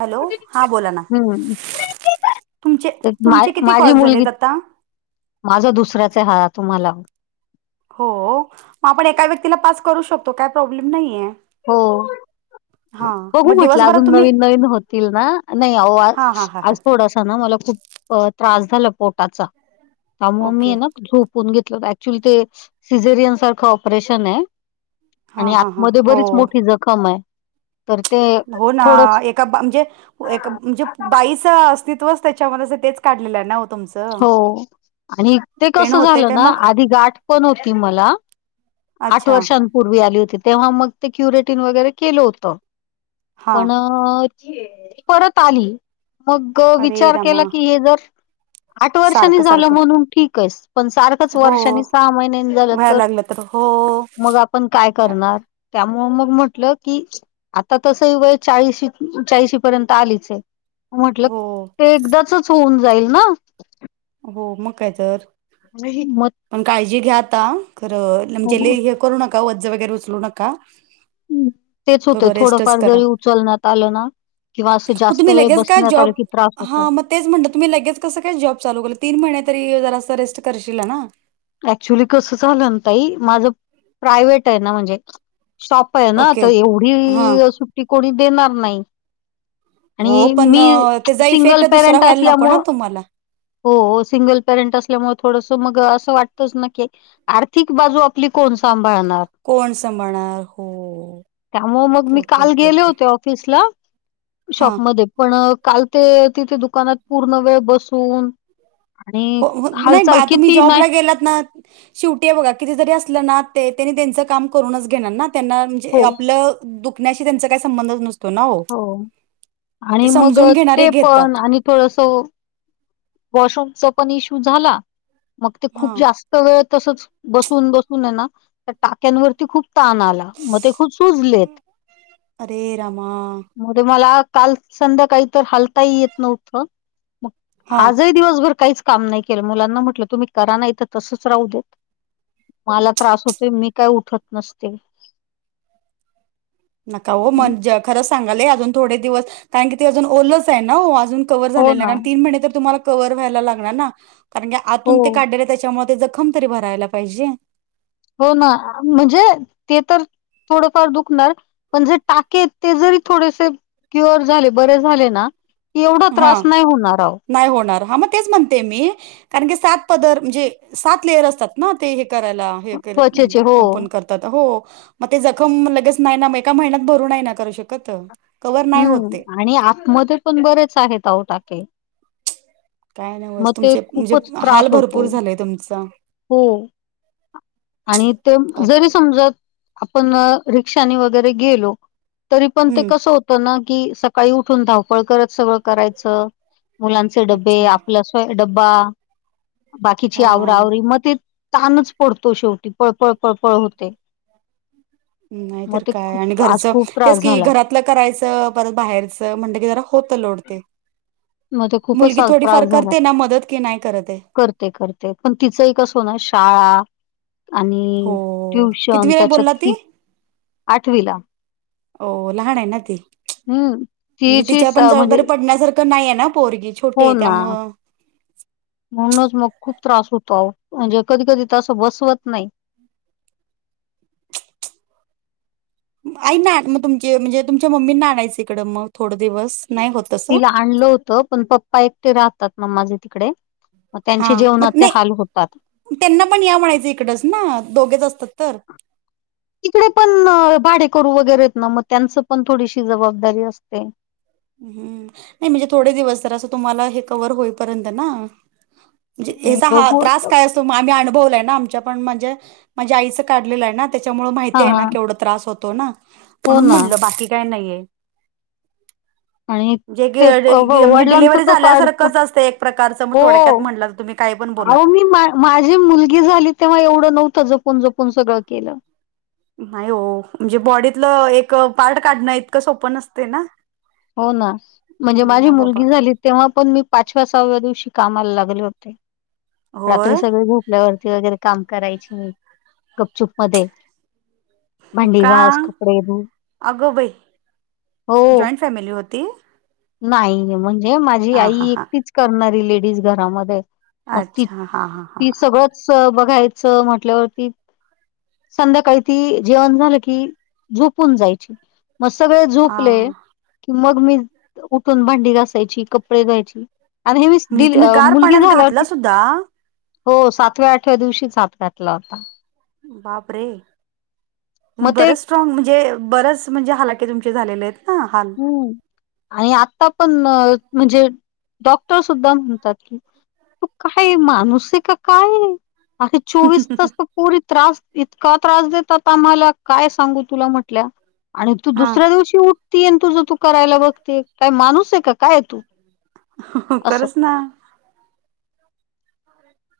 Hello? हां बोला ना. हम्म तुमचे, ते मा तुमचे किती माझी कॉल मुलगी झालेत आता? माझा दुसऱ्याचये हा तुम्हाला. हो, मग आपण एका व्यक्तीला पाच करू शकतो, काय प्रॉब्लेम नाहीेये. हो, बघू म्हटलं, दिवसभरात अजून तुम्ही नवीन, नवीन होतील ना. नाही- हां हां हां हां आज थोडासा ना मला खूप त्रास झाला पोटाचा, त्यामुळ मी ओके ये ना झोप- पुन घेतल, ऍक्च्युली ते सिजेरियन सारखं ऑपरेशन आहे हां आणि हां हां आतमध्ये हो बरीच- मोठी जखम ये. हो ना एक- म्हणजे [unintelligible] म्हणजे बाईचं अस्तित्वच त्याच्यामध्ये तेच काढलेलं ना हो तुमच. हो आणि ते कसं होतंय झालं काय ना, मग आधी गाठ पण होती मला- आठ अच्छा वर्षांपूर्वी आली होती, तेव्हा मग ते क्युरेटीन वगैरे केलं होत, हां पण- परत आली, मग अरे विचार रामा केला की, हे जर- आठ वर्षांनी सारखं झालं सारखं म्हणून ठीक आहे, पण सारखंच हो वर्षांनी, सहा महिन्यांनी झालं- व्हायला लागलं तर. हो. मग आपण काय करणार, त्यामुळे मग म्हटलं की- आता तस ह वय चाळीशी चाळीशी पर्यंत आलीच आहे. म्हटल हो ते एकदाचच होऊन जाईल ना. हो मग काय तर, मग पण काळजी घ्या आता खरं म्हणजे लय- करू नका ओझं वगैरे उचलू नका. हम्, तेच होतय, थोडं रेस्टच थोडंफार करा जरी उचलण्यात आलं ना- किंवा असं मग जास्त तुम्ही वेळ लगेच काय बसण्यात जॉब आलं की त्रास होतो. हा मग तेच म्हंटल, तुम्ही लगेच कसं काही जॉब चालू केलं? तीन महिने तरी जरास रेस्ट करशीला ना? अऍक्च्युली कसं झालं ना ताई, माझं प्रायव्हेट आहे ना, म्हणजे शॉप- आहे ना, ओके तर हा एवढी सुट्टी कोणी देणार नाही. हो आणि पण मी अ, त्याचा सिंगल इफेक्ट दुसरा पेरंट व्हायला नको ना असल्यामुळ तुम्हाला हो सिंगल पेरेंट असल्यामुळे थोडंस मग असं वाटत तेच नां की, आर्थिक बाजू आपली कोण सांभाळणार कोण संभाळणार?..... हो.... okay- okay- okay -okay office ला हां शॉपमध्ये पण काल ते तिथे दुकानात पूर्ण वेळ बसून आणि हो नाही हालचाल बा तुम्ही किती नाही जॉबला गेलात ना शेवटी आहे बघा कींती जरी असलं ना ते त्यांनी त्यांच काम करूनच घेणार ना त्यांना म्हणजे हो आपलं दुखण्याशी त्यांचा काही संबंधच नसतो ना हो, ते आणि मग अ, समजून घेणारे ते पण घेतात आणि थोडस वॉशरूमचा पण इश्यू झाला मग ते हा खूप जास्त वेळ तसच बसून -बसून आहे ना त्या टाक्यांवरती खूप ताण आला. मग ते खूप सुजलेत. अरे रामा मग मला काल संध्याकाळी काही हालताही येत नव्हतं. मग हा आजही दिवसभर काहीच काम नाही केलं, मुलांना म्हटलं, तुम्ही करा नाही इथ तसंच राहू देत. मला त्रास होतो मी काय उठत नसते. नका हो म्हणजे खरंच सांगाते अजून थोडे दिवस कारण की ते अजून ओलच आहे ना अजून कव्हर हो झालेलं ना नाही, तीन महिने तर तुम्हाला कव्हर होईला लागणार ना, कारण हो आतून ते त्याच्यामुळे ते जखम तरी भरायला पाहिजे हो ना.... म्हणजे ते तर थोडफार दुखणार, पण जे टाके आहेत ते जरी थोडेसे क्युअर झाले, बरे झाले, ना एवढा हा त्रास नाही होणार आहो. नाही होणार, हा मग तेच म्हणते मी कारण की सात पदर म्हणजे सात लेयर असतात ना ते हे करायला हे त्वचेचे हो ओपन करत हो मग, ते जखम लगेच नाही ना मग एका महिन्यात भरू नाही ना करू शकत कवर नाही हम्म.... होते आणि आतमध्ये पण बरेच आहेत अहो टाके काय मग नव्हच ते तुमचे म्हणजे खूपच त्रास हाल होतो भरपूर झालंय तुमचा हो आणि ते बाप जरी समज आपण रिक्षा वगरे गेलो तरी पण ते हम्म कस की सकाळी उठून धावपळ करत सगळं करायचं मुलांचे डबे अच्छा आपलं डब्बा बाकीची हा आवरा-आवर मग त तणच.... पडतो शेवटी पळपळ- पळपळ होते. नाही मग तरर ते काय? आणि खूप आज घरचं खूप तेच त्रास की झाला घरात घरातलं करायचं परत बाहेरचं म्हणटलं की जरा होतं लोड ते मग ते खूपच मुलगी आज थोडीफार त्रास झाला करते ना मदत की नाही करतये करते- करते, पण तिचं एक कसं ना शाळा आणि हो ट्युशन कितवीला आहे त्याच्यात बोलला ती आठवीला हो लहान आहे ना ती...., हम्म. म्हणजे तिची तिच्यावर स पण म्हणजे जबाबदारी पडण्यासारख नाही आहे ना पोरगी छोटी हो आहे ना त्यामुळं म्हणूनच मग खूप त्रास होतो., आहो... म्हणजे कधी -कधी तसं बसवत नाही आई ना.... मग तुमचे म्हणजे तुमच्या मम्मी ना आणयचं इकडं मग थोडं दिवस नाही होत तसं तिला आणलं होत पण पप्पा एकटे राहतात ना माझे तिकडे मग हा त्यांचे मग जेवणाचे हाल होतात. नाही त्यांना पण या म्हणायचं इकडच ना दोघेच असतात तर तिकडे पणं भाडे करूं वगैरेेत नां मंग त्यांच पणं थोडीशी जबाबंदारी असते हम्मं नाहीं म्हणजे थोडे दिवसं जरां असं तुम्हांला हे कव्हवर होईपर्यंत नां नाही यांचा हां बघू त्रांस आता कायं असतों आम्हीं अवय आमच्यां पणं माणं माझ्यां आईचं काढलेलं आहे नां त्यांच्यामुळे हां, माहिती आहे हां. केवढ त्रास होतों नां हो म्हणूंन ना म्हटलं बाकी कायं नाही आहे आणि ते प- व म्हे म्हे वडिलांचं डलिव्हरी कसं अडतं झाल्यासांरखंच असतं एक प्रकारचं मंग थोडक्यात हो. म्हटलं तुम्हीं कायं पणं बोला अहो मी मा माझी मुलंगी झाली तेंव्हा एवढं नव्हतं जपूंन जपूंन सगळं केलं नाहीं हो म्हणजे बॉडीतलं एक पार्ट काढणं इतकं सोपं नसते नां हो नां म्हणजे माझी मुलंगी झालीं तेंव्हा पणं मी पांचव्या सहाव्यां दिवशी कामांला लागले होते रात्री होय सगळें झोप वरती वगैरें कामं करायची मी गपचुंप मध्यें भांडी घांस का कपडे धूऊ अगं बाई हो जॉईंट फॅमिली होती नाहीं म्हणजे माझी हा आई हा हा एकटीचं करणांरी लेडीज घरांमध्ये मंग ती अच्छा हा हा हा ती हा सगळंच बघायचं म्हटल्यांवरती संध्याकाळी ती जेवणं झालं की झोपूंन जायची मंग सगळें झोपले हा. की मंग मी उठूंन भांडी घासांयची कपडे धूव्हायची आणि हे मी म्हणजे दिली तुम्ही गार मुलंगी पाण्यात घातला झाल्यांवरती सुद्धा हो सातव्यां आठव्यां दिवशी हात आपटयांले लावतात बापरे मग ते बरंच स्ट्राग म्हणजे बरेचं म्हणजे हालाके तुमचे झाले आहेत नां हांल हं आणि आंता पणं म्हणजे डॉक्टर सुद्धां म्हणतांत की तूं कायं माणूंस आहे कां कायं अे चोवीस तांस परी त्रांस इतकां त्रांस देतांत आम्हांला कायं सांगू तुलां म्हटल्यां आणि तूं हा दुसऱ्यां दिवशी उठतेय तुझं तूं करायंला बघते कायं माणूंस आहे कां कायं तूं हो खरंच नां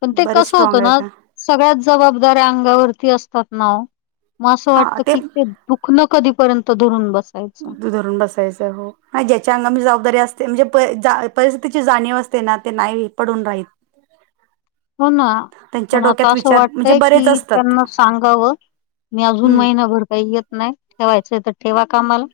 पणं ते बरेच कसं स्ट्रॉंग होतं आहे नां का सगळ्यांत जबाबदारया अंगावरती असतांत नांव मंग असं वाटतं की ते दुःख नं कधीपर्यंत धरूंन बसायचं धरूंन बसायचं हो नाहीं ज्यांच्या अंगा जबाबदारी असते म्हणजे परिस्थितीची जाणीव असतें नां ते नाहीं पडूंन राहीत हो नां त्यांच्या पणं आंता डोक्यात असं विचार म्हणजे वाटतंय कि बरेच असतात त्यांना सांगावं मी अजूंन हम्म महिनाभर कांहीं येतं नाहीं ठेवायचं तरं ठेवां कामाला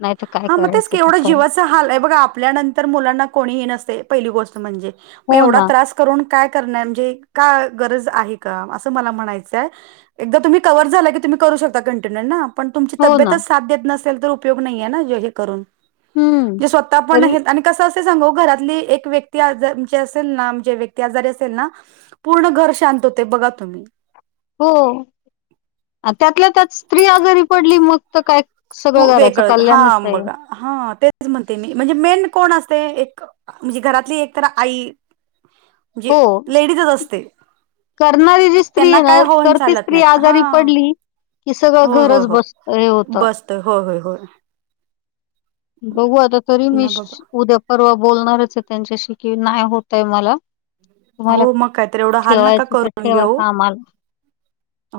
नाहीं तरं कायं करायचं ते करां हांल आहे आपल्यां नंतर मुलांना कोणी नसते पहिली गोष्ट म्हणजे मंग हो ना एवढाच त्रासं करूंन कायं करण्यात म्हणजे कां गरजं आहे कां असं मलां म्हणायचंय एकदां तुम्हीं कंवर झाल्यां की तुम्हीं करूं शकतात कंटिन्यू नां पणं तुमंची हो ना तब्येतंच साथ देतं नाहीं तरं उपयोग नाहीे नां हे करूंन हम्म. जे स्वतः पणं तरी आहेतं आणि कसं असेल सांगू घरांतली एक व्यक्ती आजारी असेल नां म्हणजे व्यक्ती आजारी असेल नां पूर्ण घरं शांत होते बघां तुम्हीं हो त्यांतल्या त्यांत स्त्री आजांरी पडली मंग तरं कायं सगळं घराचं कल्यांणच आहे हां तेचं म्हणते मी म्हणजे मेन कोणं असतें एक म्हणजे, घरातली एक तर आई. म्हणजे, हो लेडीजच असते. करणारी जी त्यांना स्त्रीय न. काय होऊन तर ती चालत स्त्री नाहीत हा आजारी पडली कि, सगळं होय होय घरच बस, होय हे होतं. बसतोय होय, होय, होय. बघू आता तरी मी, नाही श बाबा उद्या- परवा बोलणारचय, त्यांच्याशी की, नाही होतय मला. तुम्हाला हो, मग. काय तर. एवढं हाल नका ठेवायचं तर करून ठेवा घेऊ. कामाला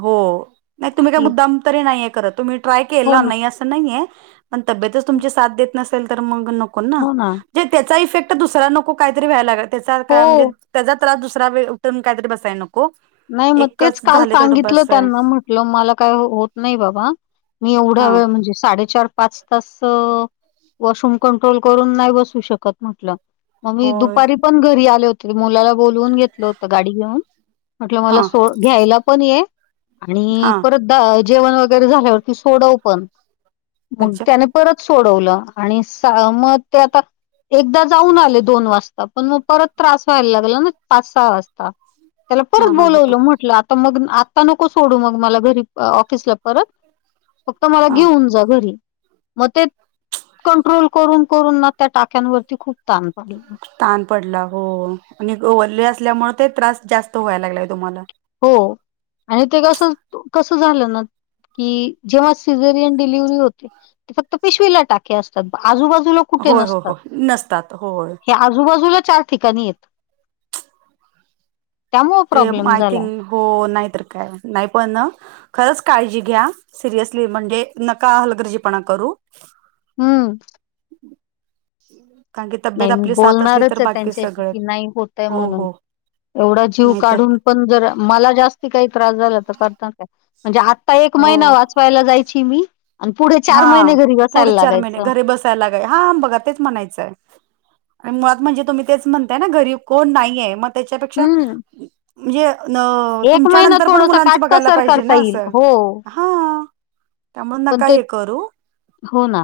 हो. नाही तुम्ही, काय आधी मुद्दाम तरी नाहीये करत. तुम्ही ट्राय हो केला. ना नाही अस नाहीेय. पण तबेतच तुमची साथ देत नसेल, तर मग न को, ना. त्याचा इफेक्ट दुसरा नको. काहीतरी व्हायला, लाग त्या म्हणजे हो त्याचा त्रास दुसरा [unintelligible] काहीतरी बसायला नको. नाही, मग तेच एकच काल झाले तेवढं सांगितलं बस आहे त्यांना. म्हटलं मला काय, होत नाही बाबा. मी एवढा हा वेळ म्हणजे, साडेचार पाच तास, वॉशरूम कंट्रोल करून, नाही बसू शकत म्हटलं. मग मी होय दुपारी पण घरी आले होते. मुलाला बोलवून घेतलं होतं, गाडी घेऊन. म्हटलं मला हा सो. घ्यायला पण ये आणि हा परत द जेवण वगैरे झाल्यावरती सोडव पण. मग अच्छा त्याने - परत सोडवलं. आणि सा मग ते आता एकदा जाऊन आले, दोन वाजता. पण मग परत त्रास व्हायला लागला ना, पाच - सहा वाजता. त्याला हा परत हा हा बोलवलं. म्हटलं, आता मग आत्ता नको सोडू. मग मला घरी - ऑफिसला परत. फक्त मला हा घेऊन जा, घरी. मग ते, कंट्रोल करून- करून ना, त्या टाक्यांवरती खूप ताण पडलं. ताण पडला. हो आणि ग वल्ले असल्यामुळे, ते त्रास जास्त व्हायला लागलाय, तुम्हाला. हो आणि ते कस, कसं झालं ना की, जेव्हा सीझरियन डिलिव्हरी होते. ते फक्त पिशवीला टाके असतात. आजूबाजूला कुठे होय हो नसतात. हो नसतात होय हे आजूबाजुला चार ठिकाणी येत. त्यामुळे ते प्रॉब्लेम आय झाला थिंक हो, नाही तर काय? नाही पण ना खरंच काळजी घ्या. सिरियसली. म्हणजे, नका हलगर्जीपणा करू. हम्म. [unintelligible] नाही, मी साथ असली तर बोलणारचय, बाकी त्यांच्याशी सगळं की, नाही होतय हो म्हणून. हो एवढा जीव नाहीतर काढून पण, जर मला जास्ती काही त्रास झाला, तर करता काय? म्हणजे आत्ता, एक हो महिना वाचवायला जायची मी. आणि पुढे चार महिने, घरी बसायला लागायचं. लागा हा, बघा. तेच म्हणायचं. आणि मुळात म्हणजे, तुम्ही तेच म्हणताय ना. गरीब कोण नाहीेये. मग त्याच्यापेक्षा, हम्म म्हणजे न एक तुमच्या महिना नंतर पण, थोडस मुलांचं बघायला काटकसर पाहिजे करता ना, येईल असं. हो हा. त्यामुळ, पण नका ते हे करू. हो ना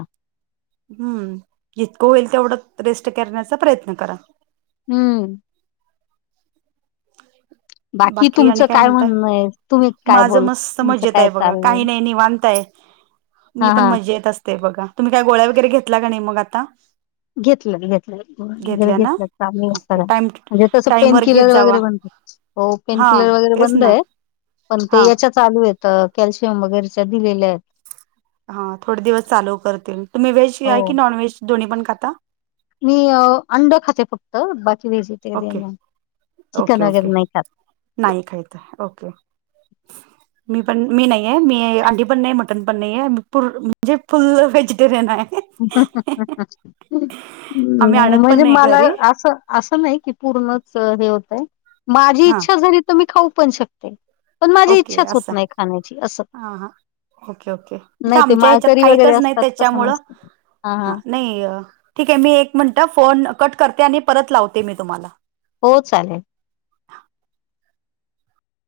हम्म. जितकं होईल तेवढं, रेस्ट करण्याचा प्रयत्न करा. हम्म. बाकी तुमचं काय म्हणणंय. तुम्ही काय माझं बोल, मस्त तुमचं मजेत काय आहे बघा काही चाललंय? [inaudible] नाही निवांत आहे मी पण हा मजेत असते बघा. तुम्ही काय गोळ्या वगैरे घेतल्या का नाही, मग आता? घेतल्यात, घेतल्यात. गोळ्या वगैरे घेतल्या ना घेतल्यात. चालूयत ओके सगळ्या. टाइम म्हणजे तसं, पेन टाइमवर घेत किलर जावा वगैरे बंदय. हो हा पेनकिलर वगैरे तेच ना बंदय. पण ते हा याच्यात चालू आहे कॅल्शियम वगैरेच्या दिलेल्या आहेत. हा थोडे दिवस चालू करतील तुम्ही व्हेज हो या की नॉन व्हेज दोन्ही पण खाता मी अंड खाते फक्त बाकी व ते कधी ओके ओके चिकन ओके वगैरे नाही खाते. नाही खाहीतय ओके. [unintelligible] मी पण मी नाही आहेे मी अंी पण नाही मटन पण नाही आहे मी म्हणजे फुल व्हेजिटेरियन आहे. ् आम्ही आणत पण म्हणजे नाही मला घरी असं. असं नाही की पूर्णच हे होतय माझी हा इच्छा झाली तर मी खाऊ पण शकते. पण माझी ओके इच्छाच होत असं नाही खाण्याची असं. हा हा ओके ओके म्हणजे नाही ते आमच्या ह्याच्यात माळकरी वगैरे काहीतच नाही असतात तसं त्याच्यामुळ. नसतं हा नाही ठीक आहे मी एक मिनटं फोन कट करते आणि परत लावते मी तुम्हाला हो चालेल.